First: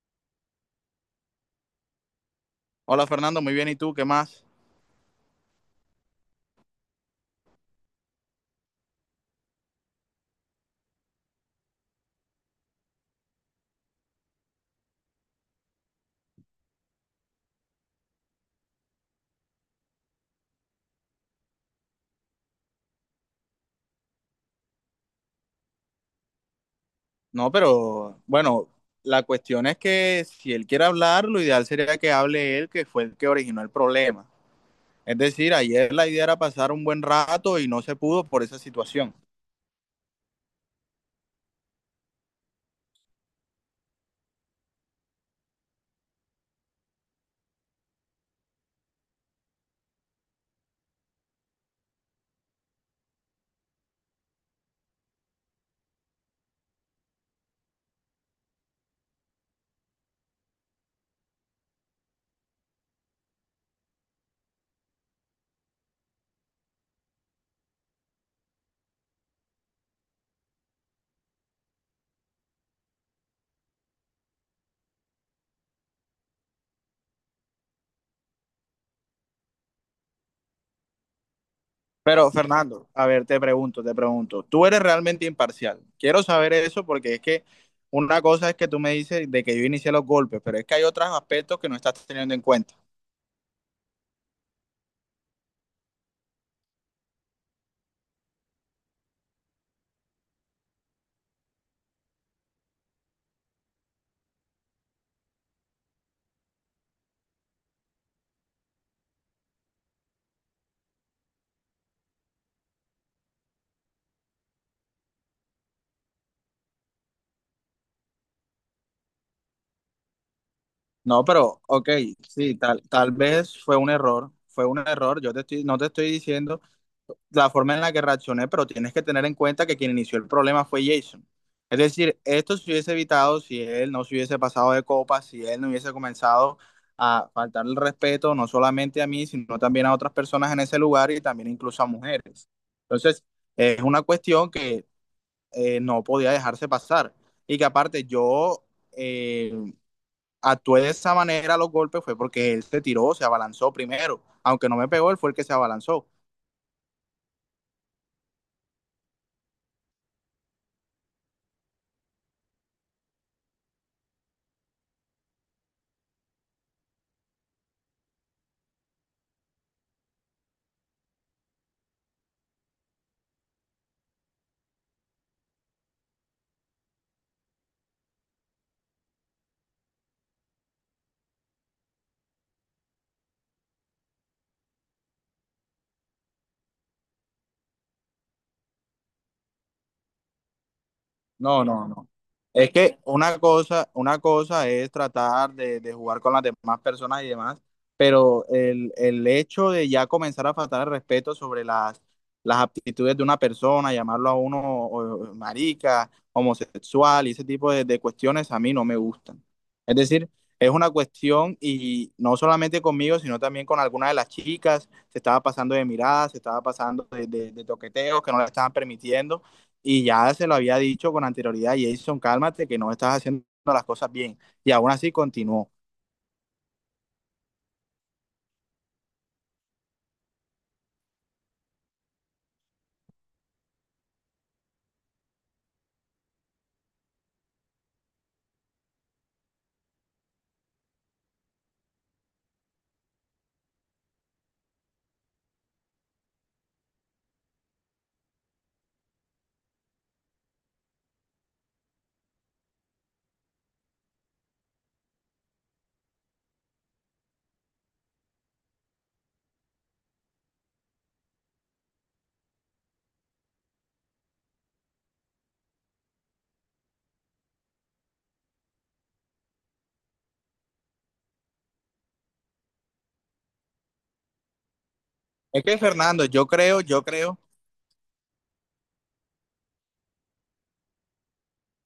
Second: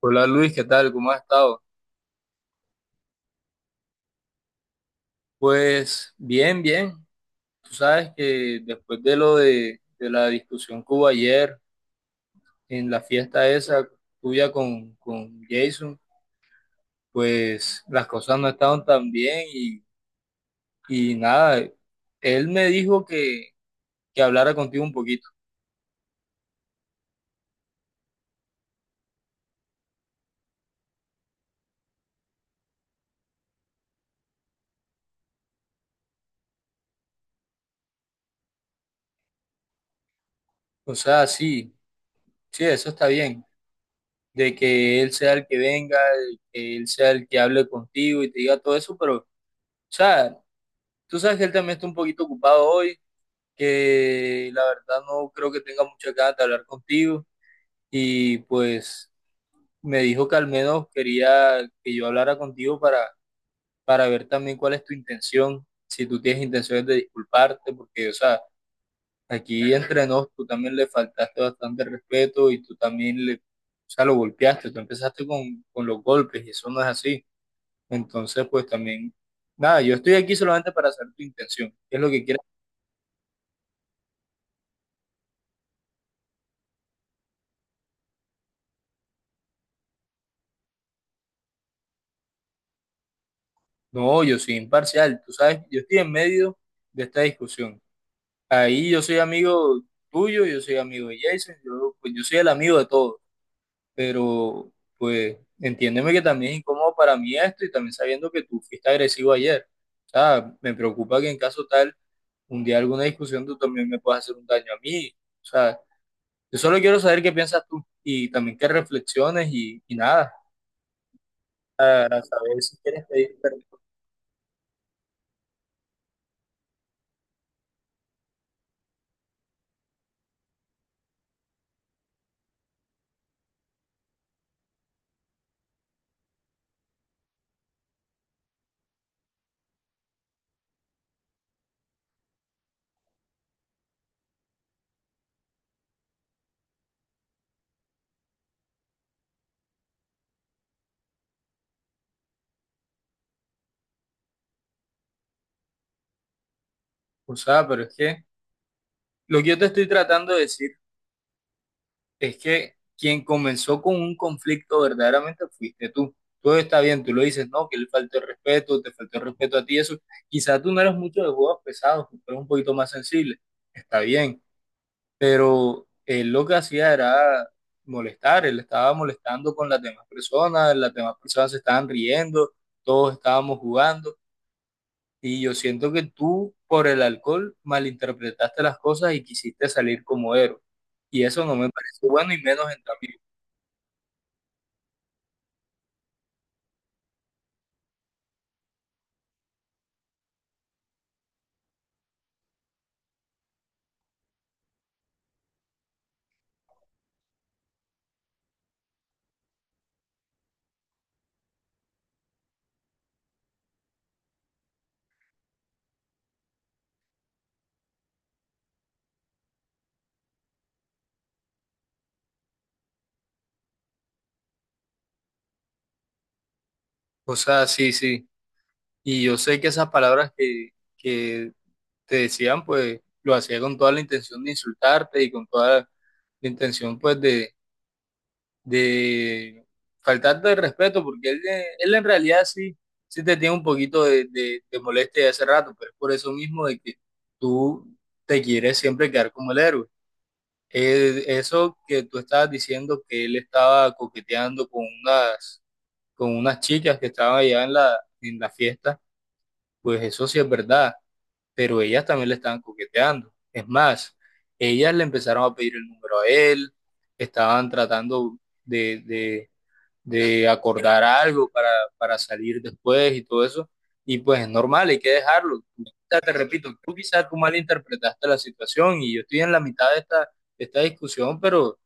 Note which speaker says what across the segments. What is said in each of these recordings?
Speaker 1: Hola Luis, ¿qué tal? ¿Cómo has estado?
Speaker 2: Hola Fernando, muy bien. ¿Y tú qué más?
Speaker 1: Pues bien, bien. Tú sabes que después de lo de la discusión que hubo ayer en la fiesta esa tuya con Jason, pues las cosas no estaban tan bien y nada, él me dijo que hablara contigo un poquito.
Speaker 2: No, pero bueno, la cuestión es que si él quiere hablar, lo ideal sería que hable él, que fue el que originó el problema. Es decir, ayer la idea era pasar un buen rato y no se pudo por esa situación.
Speaker 1: O sea, sí, sí, eso está bien, de que él sea el que venga, de que él sea el que hable contigo y te diga todo eso, pero, o sea, tú sabes que él también está un poquito ocupado hoy, que la verdad no creo que tenga muchas ganas de hablar contigo y pues me dijo que al menos quería que yo hablara contigo para ver también cuál es tu intención, si tú tienes intenciones de disculparte, porque, o sea, aquí entre nos tú también le faltaste bastante respeto y tú también le, o sea, lo golpeaste, tú empezaste con los golpes y eso no es así. Entonces, pues también, nada, yo estoy aquí solamente para saber tu intención, qué es lo que
Speaker 2: Pero
Speaker 1: quieres.
Speaker 2: Fernando, a ver, te pregunto, tú eres realmente imparcial. Quiero saber eso porque es que una cosa es que tú me dices de que yo inicié los golpes, pero es que hay otros aspectos que no estás teniendo en cuenta.
Speaker 1: No, yo soy imparcial, tú sabes, yo estoy en medio de esta discusión. Ahí yo soy amigo tuyo, yo soy amigo de Jason, yo, pues yo soy el amigo de todos, pero pues entiéndeme que también es incómodo para mí esto y también sabiendo que tú fuiste agresivo ayer. O sea, me preocupa que, en caso tal, un día, alguna discusión, tú también me puedas hacer un daño a mí. O sea, yo solo quiero saber qué piensas tú y también que reflexiones y nada,
Speaker 2: No, pero, ok,
Speaker 1: para
Speaker 2: sí,
Speaker 1: saber si
Speaker 2: tal,
Speaker 1: quieres
Speaker 2: tal
Speaker 1: pedir
Speaker 2: vez
Speaker 1: perdón.
Speaker 2: fue un error, no te estoy diciendo la forma en la que reaccioné, pero tienes que tener en cuenta que quien inició el problema fue Jason. Es decir, esto se hubiese evitado si él no se hubiese pasado de copa, si él no hubiese comenzado a faltar el respeto, no solamente a mí, sino también a otras personas en ese lugar y también incluso a mujeres. Entonces, es una cuestión que no podía dejarse pasar y que aparte eh, actué de esa manera. Los golpes fue porque él se tiró, se abalanzó primero. Aunque no me pegó, él fue el que se abalanzó.
Speaker 1: O sea, pero es que lo que yo te estoy tratando de decir es que quien comenzó con un conflicto verdaderamente fuiste tú. Todo está bien, tú lo dices, no, que le faltó el respeto, te faltó el respeto a ti, eso. Quizás tú no eres mucho de juegos pesados, tú eres un poquito más sensible, está bien, pero él lo que hacía era molestar, él estaba molestando con las demás personas se estaban riendo, todos estábamos jugando, y yo siento que tú, por el alcohol, malinterpretaste las cosas y quisiste salir como héroe, y eso no
Speaker 2: No,
Speaker 1: me
Speaker 2: no,
Speaker 1: parece
Speaker 2: no.
Speaker 1: bueno y menos
Speaker 2: Es
Speaker 1: en tu
Speaker 2: que
Speaker 1: amigo.
Speaker 2: una cosa es tratar de, jugar con las demás personas y demás, pero el hecho de ya comenzar a faltar el respeto sobre las aptitudes de una persona, llamarlo a uno o marica, homosexual y ese tipo de cuestiones a mí no me gustan. Es decir, es una cuestión y no solamente conmigo, sino también con algunas de las chicas. Se estaba pasando de miradas, se estaba pasando de, de toqueteos que no le estaban permitiendo, y ya se lo había dicho con anterioridad: Jason, cálmate, que no estás haciendo las cosas bien. Y aún así continuó.
Speaker 1: O sea, sí, sí. Y yo sé que esas palabras que te decían, pues lo hacía con toda la intención de insultarte y con toda la intención, pues, de faltarte el respeto, porque él, él en realidad sí, sí te tiene un poquito de molestia de hace rato, pero es por eso mismo de que tú te quieres siempre quedar como el héroe. Eso que tú estabas diciendo que él estaba coqueteando con unas chicas que estaban allá en la fiesta. Pues eso sí es verdad, pero ellas también le estaban coqueteando. Es más, ellas le empezaron a pedir el número a él, estaban tratando de, de- de acordar algo para salir después y todo eso. Y pues es normal, hay que dejarlo.
Speaker 2: Es que
Speaker 1: Ya
Speaker 2: Fernando,
Speaker 1: te repito, tú quizás tú malinterpretaste la situación y yo estoy en la mitad de esta discusión,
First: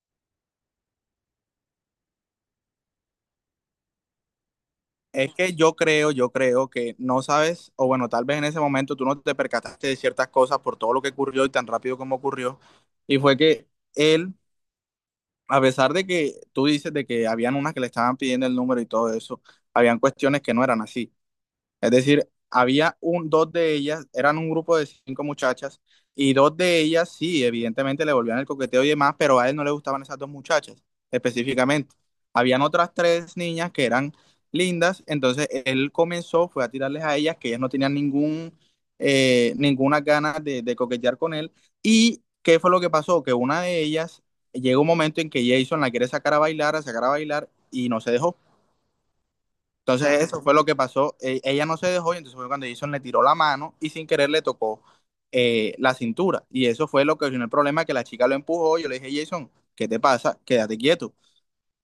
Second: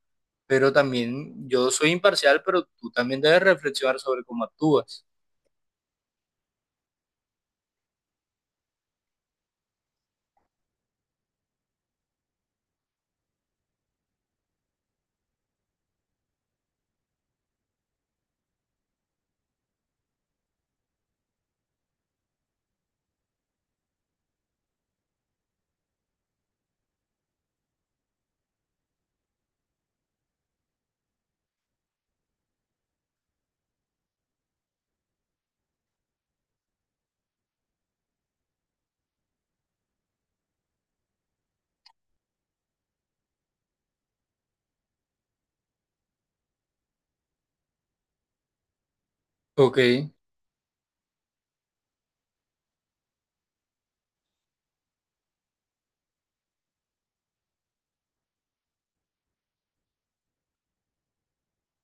Speaker 1: pero también yo soy imparcial, pero tú también debes reflexionar sobre cómo actúas.
Speaker 2: es que yo creo que no sabes, o bueno, tal vez en ese momento tú no te percataste de ciertas cosas por todo lo que ocurrió y tan rápido como ocurrió. Y fue que él, a pesar de que tú dices de que habían unas que le estaban pidiendo el número y todo eso, habían cuestiones que no eran así. Es decir, había dos de ellas, eran un grupo de cinco muchachas, y dos de ellas sí, evidentemente le volvían el coqueteo y demás, pero a él no le gustaban esas dos muchachas específicamente. Habían otras tres niñas que eran lindas, entonces él comenzó, fue a tirarles a ellas, que ellas no tenían ninguna ganas de, coquetear con él. ¿Y qué fue lo que pasó? Que una de ellas, llega un momento en que Jason la quiere sacar a bailar, y no se dejó.
Speaker 1: Ok,
Speaker 2: Entonces eso fue lo que pasó. Ella no se dejó y entonces fue cuando Jason le tiró la mano y sin querer le tocó la cintura. Y eso fue lo que originó el problema, que la chica lo empujó. Yo le dije: Jason, ¿qué te pasa? Quédate quieto.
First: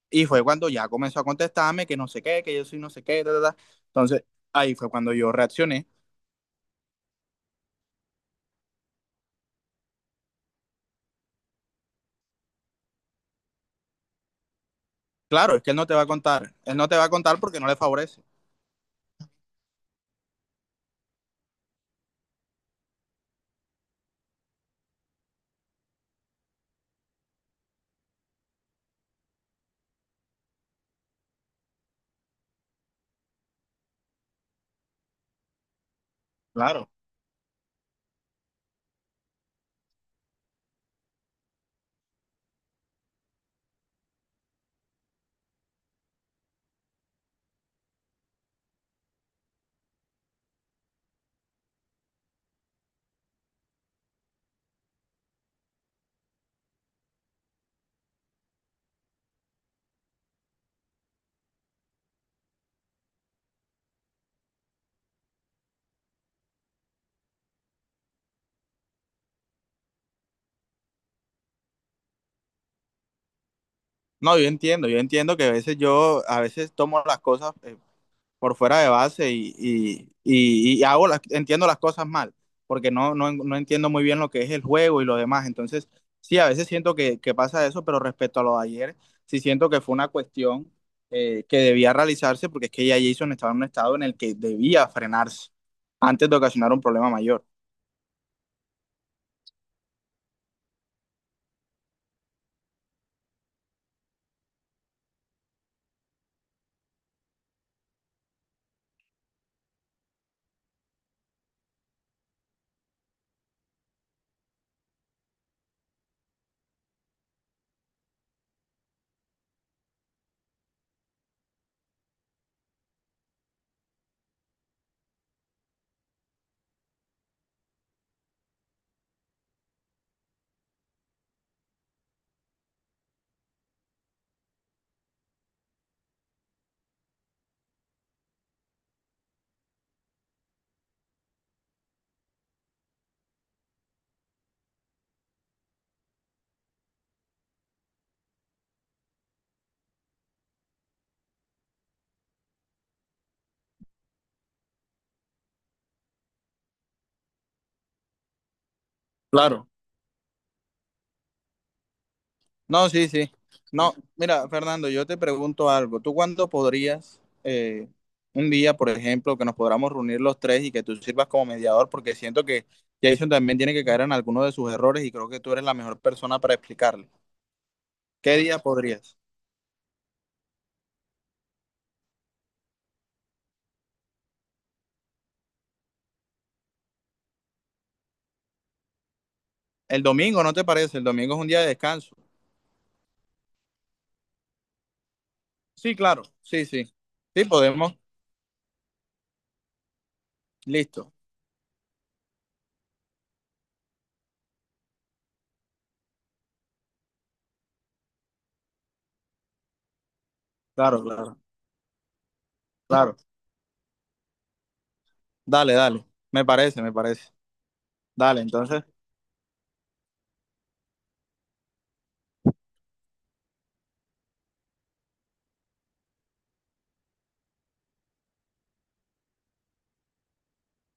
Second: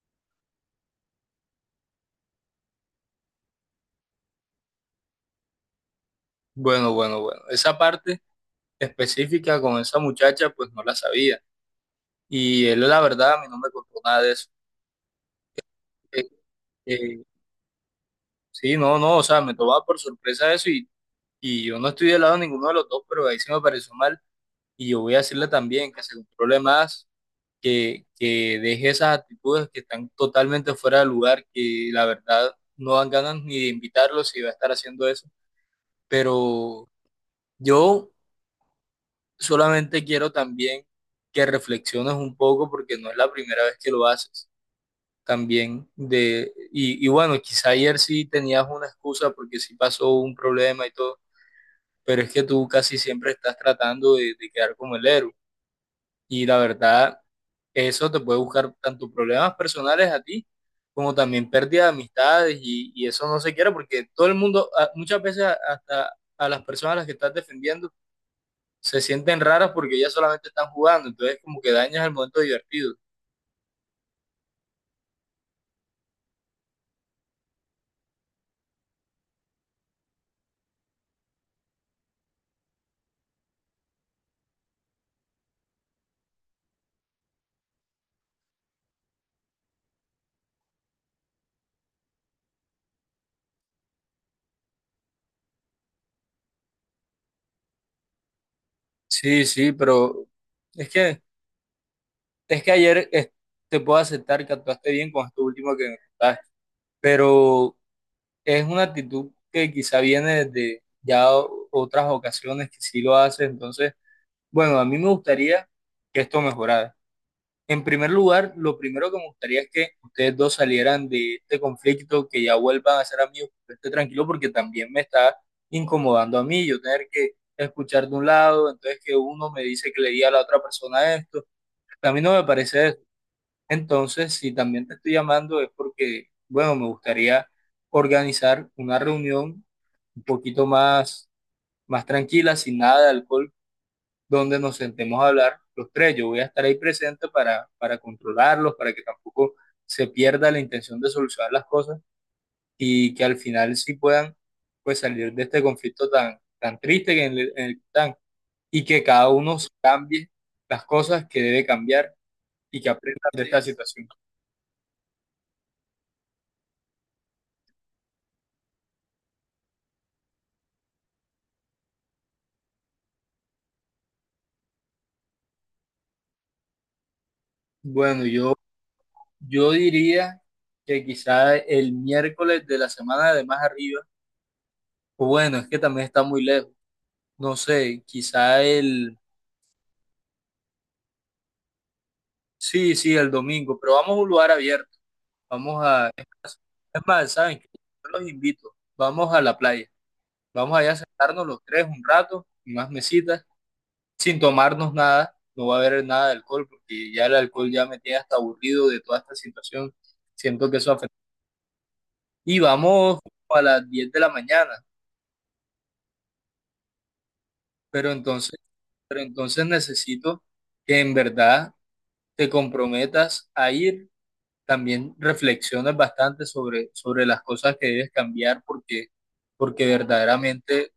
Speaker 2: Y fue cuando ya comenzó a contestarme que no sé qué, que yo soy no sé qué, ta, ta, ta. Entonces ahí fue cuando yo reaccioné.
Speaker 1: bueno, bueno, bueno. Esa parte específica con esa muchacha, pues no la sabía. Y él, la verdad, a mí no me contó nada de eso.
Speaker 2: Claro, es que él no te va a
Speaker 1: Eh,
Speaker 2: contar. Él no te va a
Speaker 1: eh,
Speaker 2: contar porque no le favorece.
Speaker 1: sí, no, no, o sea, me tomaba por sorpresa eso y yo no estoy del lado de ninguno de los dos, pero ahí sí me pareció mal. Y yo voy a decirle también que se controle más, que deje esas actitudes que están totalmente fuera de lugar, que la verdad no dan ganas ni de invitarlo si va a estar haciendo eso. Pero
Speaker 2: Claro.
Speaker 1: yo solamente quiero también que reflexiones un poco porque no es la primera vez que lo haces también de, y bueno, quizá ayer sí tenías una excusa porque sí pasó un problema y todo, pero es que tú casi siempre estás tratando de quedar como el héroe. Y la verdad, eso te puede buscar tanto problemas personales a ti como también pérdida de amistades y eso no se quiere, porque todo el mundo, muchas veces hasta a las personas a las que estás defendiendo se sienten raras porque ellas solamente están jugando, entonces como que dañas el momento divertido.
Speaker 2: No, yo entiendo, que a veces a veces tomo las cosas por fuera de base y, entiendo las cosas mal, porque no entiendo muy bien lo que es el juego y lo demás. Entonces, sí, a veces siento que pasa eso, pero respecto a lo de ayer, sí siento que fue una cuestión que debía realizarse, porque es que ya Jason estaba en un estado en el que debía frenarse antes de ocasionar un problema mayor.
Speaker 1: Sí, sí, pero es que Es que ayer, te puedo aceptar que actuaste bien con esto último que me contaste, pero es una actitud que quizá viene desde ya otras ocasiones que sí lo haces, entonces, bueno, a mí me gustaría que esto mejorara. En primer lugar, lo primero que me gustaría es que ustedes dos salieran de este conflicto, que ya vuelvan a ser amigos, que yo esté tranquilo, porque también me está incomodando a mí, yo tener que escuchar de un lado, entonces, que uno me dice que le di a la otra persona esto, a mí no me parece. Entonces, si también te estoy llamando es porque, bueno, me gustaría organizar una reunión un poquito más tranquila, sin nada de alcohol, donde nos sentemos a hablar los tres. Yo voy a estar ahí presente para controlarlos, para que tampoco se pierda la intención de solucionar las cosas y que al final sí puedan pues salir de este conflicto tan triste, en el que están, y que cada uno
Speaker 2: Claro.
Speaker 1: cambie las cosas que debe cambiar y
Speaker 2: No,
Speaker 1: que
Speaker 2: sí,
Speaker 1: aprenda
Speaker 2: sí.
Speaker 1: de esta
Speaker 2: No,
Speaker 1: situación.
Speaker 2: mira, Fernando, yo te pregunto algo. ¿Tú cuándo podrías, un día, por ejemplo, que nos podamos reunir los tres y que tú sirvas como mediador? Porque siento que Jason también tiene que caer en alguno de sus errores y creo que tú eres la mejor persona para explicarle.
Speaker 1: Bueno,
Speaker 2: ¿Qué
Speaker 1: yo
Speaker 2: día podrías?
Speaker 1: Yo diría que quizá el miércoles de la semana de más arriba, o bueno, es que también está muy lejos, no sé, quizá el,
Speaker 2: El domingo, ¿no te parece? El domingo es un día de descanso.
Speaker 1: sí, sí, el domingo, pero vamos a un lugar abierto, vamos
Speaker 2: Sí,
Speaker 1: a,
Speaker 2: claro.
Speaker 1: es más,
Speaker 2: Sí, sí. Sí,
Speaker 1: ¿saben qué?
Speaker 2: podemos.
Speaker 1: Yo los invito, vamos a la playa, vamos allá a
Speaker 2: Listo.
Speaker 1: sentarnos los tres un rato, unas mesitas, sin tomarnos nada, no va a haber nada de alcohol, porque ya el alcohol ya me tiene hasta aburrido de toda esta situación, siento que eso
Speaker 2: Claro,
Speaker 1: afecta.
Speaker 2: claro,
Speaker 1: Y
Speaker 2: claro.
Speaker 1: vamos como a las 10 de la mañana.
Speaker 2: Dale, dale. Me parece, me parece.
Speaker 1: Pero
Speaker 2: Dale,
Speaker 1: entonces,
Speaker 2: entonces.
Speaker 1: pero entonces necesito que en verdad te comprometas a ir, también reflexiones bastante sobre las cosas que debes cambiar, porque verdaderamente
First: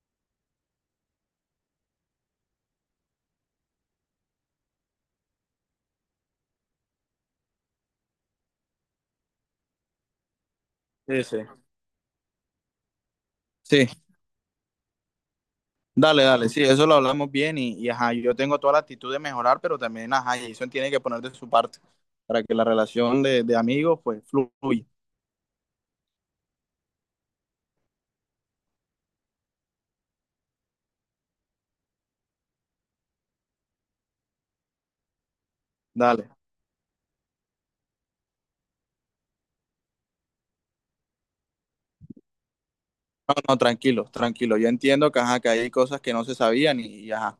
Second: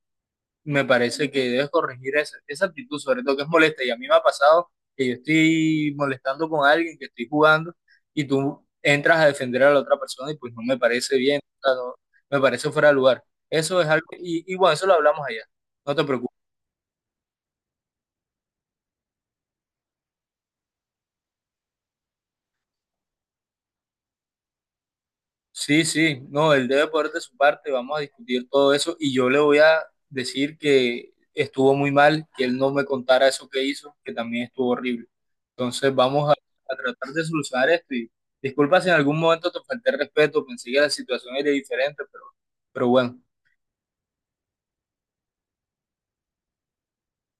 Speaker 1: me parece que debes corregir esa actitud, sobre todo que es molesta. Y a mí me ha pasado que yo estoy molestando con alguien, que estoy jugando, y tú entras a defender a la otra persona y pues no me parece
Speaker 2: Sí, sí.
Speaker 1: bien, o sea, me parece fuera de lugar. Eso es
Speaker 2: Sí.
Speaker 1: algo, y bueno, eso lo hablamos allá, no te
Speaker 2: Dale,
Speaker 1: preocupes.
Speaker 2: dale, sí, eso lo hablamos bien y, ajá, yo tengo toda la actitud de mejorar, pero también ajá, Jason tiene que poner de su parte para que la relación de, amigos pues fluya.
Speaker 1: Sí, sí, no, él debe poner de su parte, vamos a discutir todo eso y yo le voy a decir que estuvo muy mal, que él no me contara eso que hizo, que también estuvo horrible. Entonces vamos
Speaker 2: Dale,
Speaker 1: a tratar de solucionar esto y disculpa si en algún momento te falté el respeto, pensé que la situación era diferente, pero bueno,
Speaker 2: no, no, tranquilo, tranquilo. Yo entiendo que ajá, que hay cosas que no se sabían y, ajá,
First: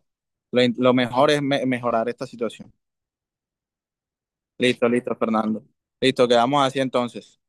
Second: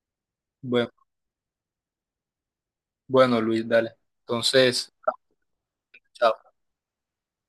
Speaker 1: bueno,
Speaker 2: lo mejor es mejorar esta situación.
Speaker 1: bueno, Luis, dale.
Speaker 2: Listo,
Speaker 1: Entonces,
Speaker 2: listo, Fernando. Listo,
Speaker 1: chao.
Speaker 2: quedamos así entonces.